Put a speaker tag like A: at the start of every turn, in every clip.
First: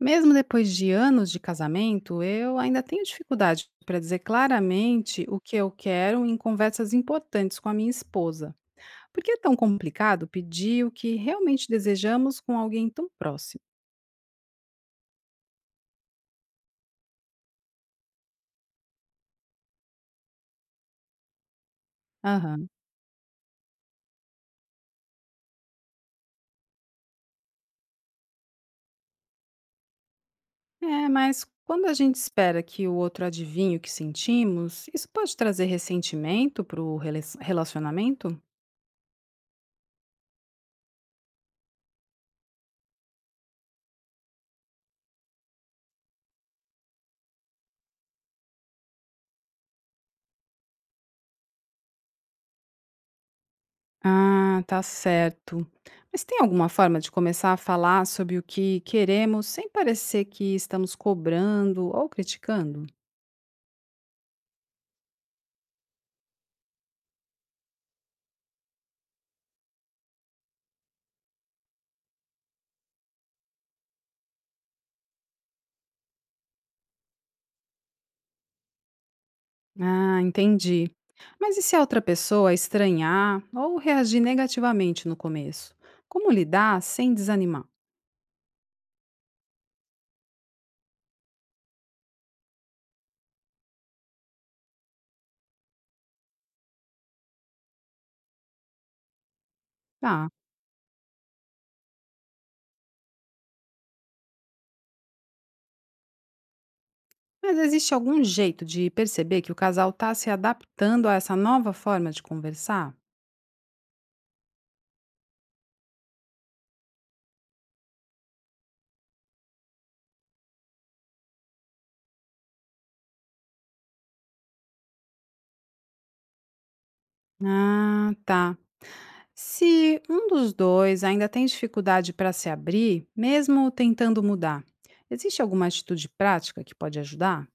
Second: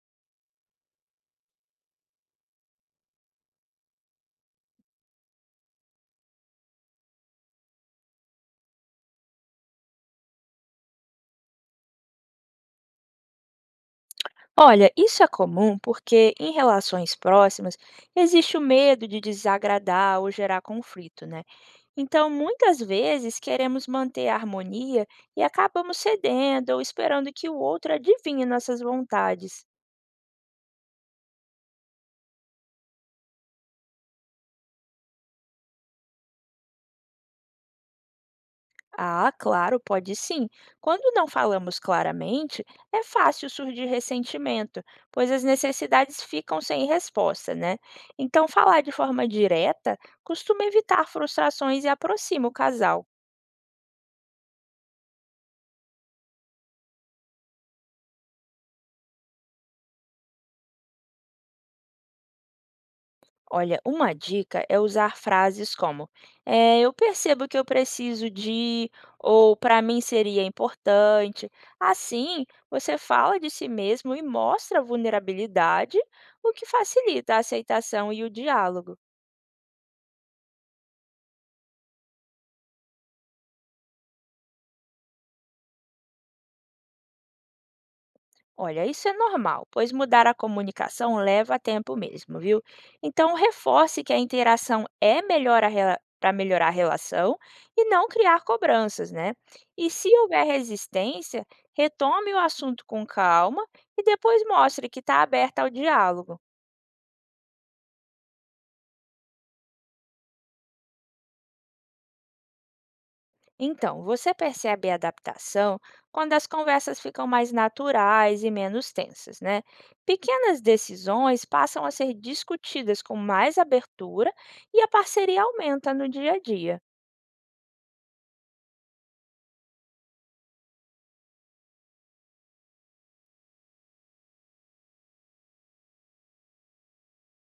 A: Mesmo depois de anos de casamento, eu ainda tenho dificuldade para dizer claramente o que eu quero em conversas importantes com a minha esposa. Por que é tão complicado pedir o que realmente desejamos com alguém tão próximo?
B: Olha, isso é comum porque em relações próximas existe o medo de desagradar ou gerar conflito, né? Então,
A: Aham.
B: muitas vezes queremos manter a harmonia e acabamos cedendo ou esperando que o outro adivinhe nossas vontades.
A: É, mas quando a gente espera que o outro adivinhe o que sentimos, isso pode trazer ressentimento para o relacionamento?
B: Ah, claro, pode sim. Quando não falamos claramente, é fácil surgir ressentimento, pois as necessidades ficam sem resposta, né? Então, falar de forma direta costuma evitar frustrações e aproxima o casal.
A: Ah, tá certo. Mas tem alguma forma de começar a falar sobre o que queremos sem parecer que estamos cobrando ou criticando?
B: Olha, uma dica é usar frases como: eu percebo que eu preciso de, ou para mim seria importante. Assim, você fala de si mesmo e mostra vulnerabilidade, o que facilita a aceitação e o diálogo.
A: Ah, entendi. Mas e se a outra pessoa estranhar ou reagir negativamente no começo? Como lidar sem desanimar?
B: Olha, isso é normal, pois mudar a comunicação leva tempo mesmo, viu? Então, reforce que a interação é melhor para melhorar a relação e não criar cobranças, né? E se
A: Tá.
B: houver resistência, retome o assunto com calma e depois mostre que está aberta ao diálogo.
A: Mas existe algum jeito de perceber que o casal está se adaptando a essa nova forma de conversar?
B: Então, você percebe a adaptação quando as conversas ficam mais naturais e menos tensas, né? Pequenas decisões passam a ser discutidas com mais abertura e a parceria aumenta no dia a dia.
A: Ah, tá. Se um dos dois ainda tem dificuldade para se abrir, mesmo tentando mudar, existe alguma atitude prática que pode ajudar?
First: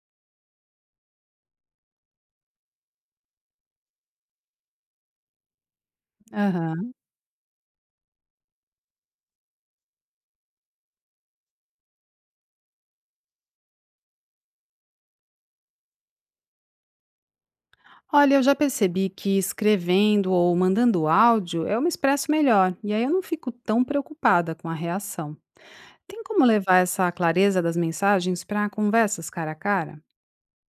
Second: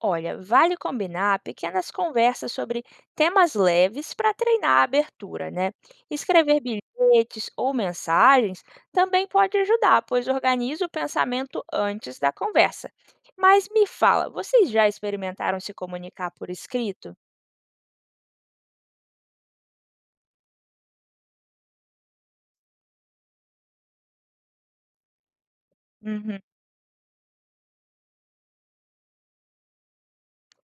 B: Olha, vale combinar pequenas conversas sobre temas leves para treinar a abertura, né? Escrever
A: Aham.
B: bilhetes ou mensagens também pode ajudar, pois organiza o pensamento antes da conversa. Mas me fala, vocês já experimentaram se comunicar por escrito?
A: Olha, eu já percebi que escrevendo ou mandando áudio eu me expresso melhor e aí eu não fico tão preocupada com a reação. Tem
B: Uhum.
A: como levar essa clareza das mensagens para conversas cara a cara?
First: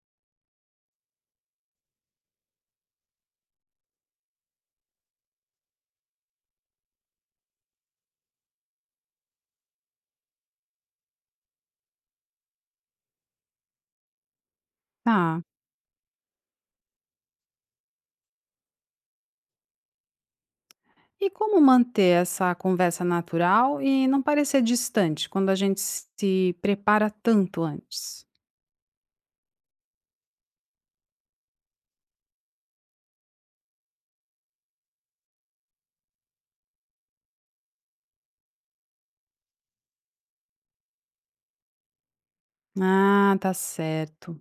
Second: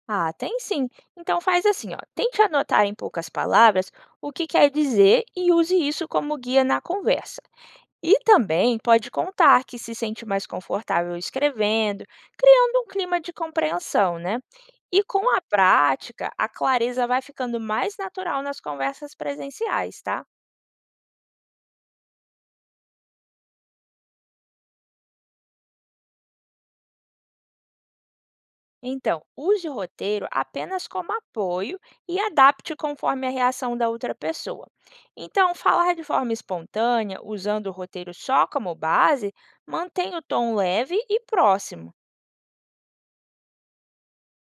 B: Ah, tem sim. Então faz assim, ó. Tente anotar em poucas palavras o que quer dizer e use isso como guia na conversa. E também pode contar que se sente mais confortável escrevendo, criando um clima de compreensão, né? E com a
A: Tá.
B: prática, a clareza vai ficando mais natural nas conversas presenciais, tá?
A: E como manter essa conversa natural e não parecer distante quando a gente se prepara tanto antes?
B: Então, use o roteiro apenas como apoio e adapte conforme a reação da outra pessoa. Então, falar de forma espontânea, usando o roteiro só como base, mantém o tom leve e próximo.
A: Ah, tá certo.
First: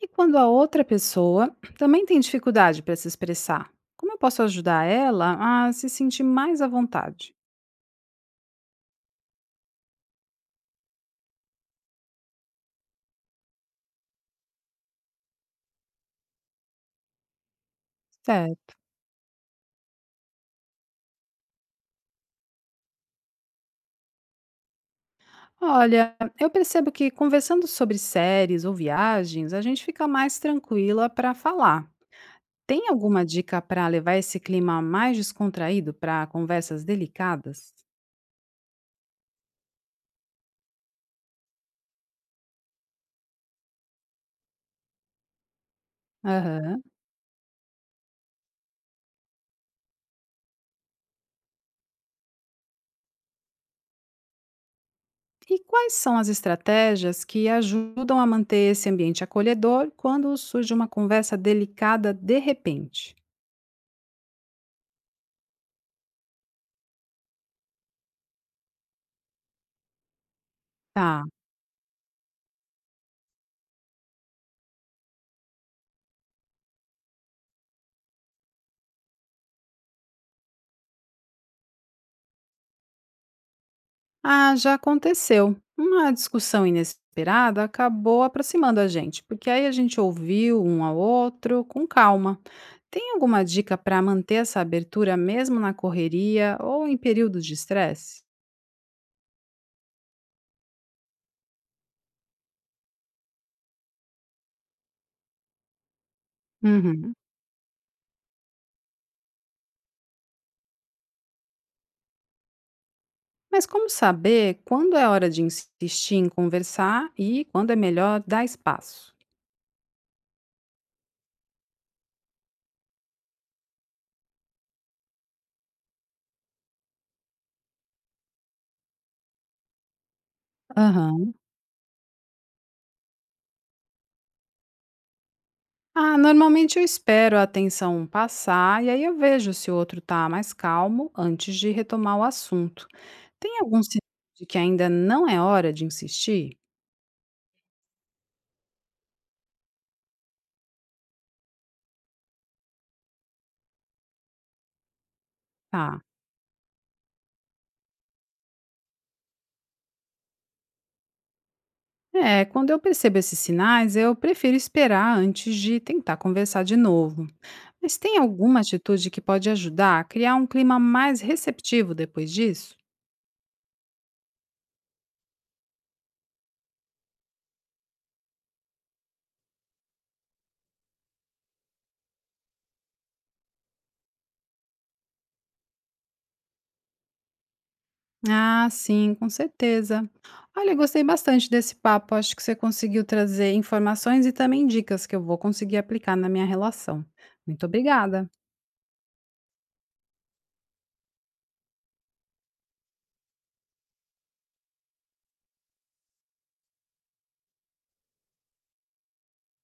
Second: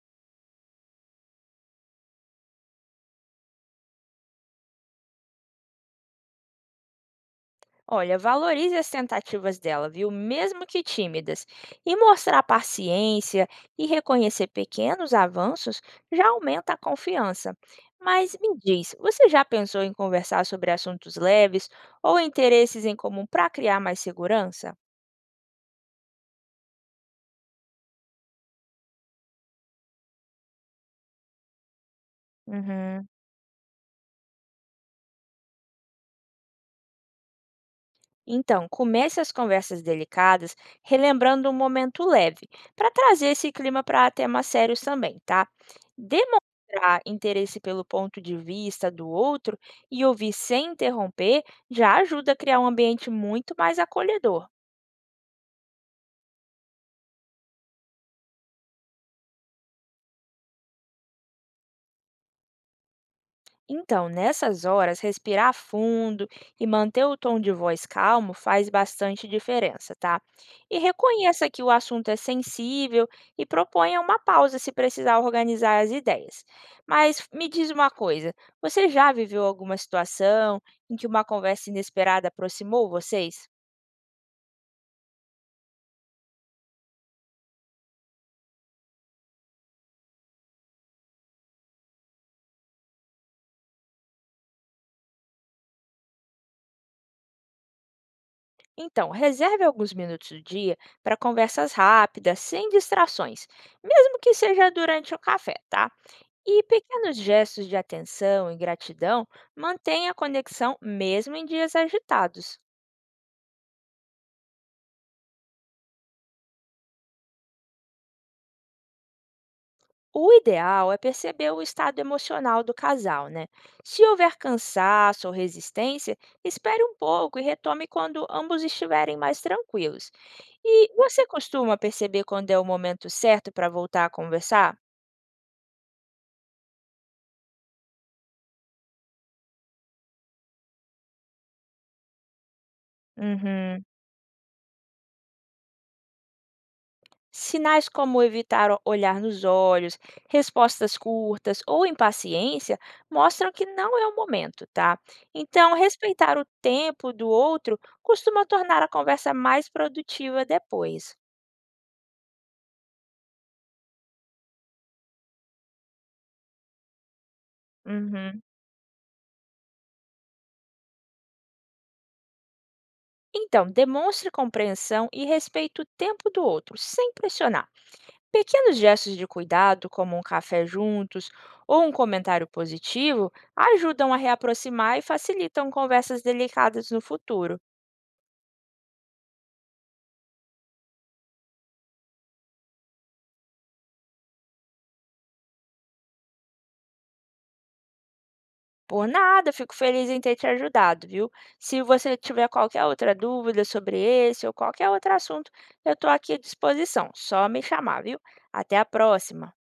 A: E quando a outra pessoa também tem dificuldade para se expressar, como eu posso ajudar ela a se sentir mais à vontade?
B: Olha, valorize as tentativas dela, viu? Mesmo que tímidas. E mostrar paciência e reconhecer pequenos avanços já aumenta a confiança. Mas me
A: Certo.
B: diz, você já pensou em conversar sobre assuntos leves ou interesses em comum para criar mais segurança?
A: Olha, eu percebo que conversando sobre séries ou viagens, a gente fica mais tranquila para falar. Tem
B: Uhum.
A: alguma dica para levar esse clima mais descontraído para conversas delicadas?
B: Então, comece as conversas delicadas relembrando um momento leve, para trazer esse clima para temas sérios também, tá?
A: Aham.
B: Demonstrar interesse pelo ponto de vista do outro e ouvir sem interromper já ajuda a criar um ambiente muito mais acolhedor.
A: E quais são as estratégias que ajudam a manter esse ambiente acolhedor quando surge uma conversa delicada de repente?
B: Então, nessas horas, respirar fundo e manter o tom de voz calmo faz bastante diferença, tá? E
A: Tá.
B: reconheça que o assunto é sensível e proponha uma pausa se precisar organizar as ideias. Mas me diz uma coisa: você já viveu alguma situação em que uma conversa inesperada aproximou vocês?
A: Ah, já aconteceu. Uma discussão inesperada acabou aproximando a gente, porque aí a gente ouviu um ao outro com calma. Tem alguma dica para manter essa abertura mesmo na correria ou em períodos de estresse?
B: Então, reserve alguns minutos do dia para conversas rápidas, sem distrações, mesmo que seja durante o café, tá? E
A: Uhum.
B: pequenos gestos de atenção e gratidão mantêm a conexão mesmo em dias agitados.
A: Mas como saber quando é hora de insistir em conversar e quando é melhor dar espaço?
B: O ideal é perceber o estado emocional do casal, né? Se houver cansaço ou resistência, espere um pouco e retome quando ambos estiverem mais tranquilos. E você
A: Aham.
B: costuma perceber quando é o momento certo para voltar a conversar?
A: Ah, normalmente eu espero a tensão passar e aí eu vejo se o outro está mais calmo antes de retomar o assunto. Tem algum
B: Uhum.
A: sinal de que ainda não é hora de insistir?
B: Sinais como evitar olhar nos olhos, respostas curtas ou impaciência mostram que não é o momento, tá? Então,
A: Tá.
B: respeitar o tempo do outro costuma tornar a conversa mais produtiva depois.
A: É, quando eu percebo esses sinais, eu prefiro esperar antes de tentar conversar de novo. Mas tem
B: Uhum.
A: alguma atitude que pode ajudar a criar um clima mais receptivo depois disso?
B: Então, demonstre compreensão e respeite o tempo do outro, sem pressionar. Pequenos gestos de cuidado, como um café juntos ou um comentário positivo, ajudam a reaproximar e facilitam conversas delicadas no futuro.
A: Ah, sim, com certeza. Olha, gostei bastante desse papo. Acho que você conseguiu trazer informações e também dicas que eu vou conseguir aplicar na minha relação. Muito obrigada.
B: Por nada, fico feliz em ter te ajudado, viu? Se você tiver qualquer outra dúvida sobre esse ou qualquer outro assunto, eu estou aqui à disposição. Só me chamar, viu? Até a próxima!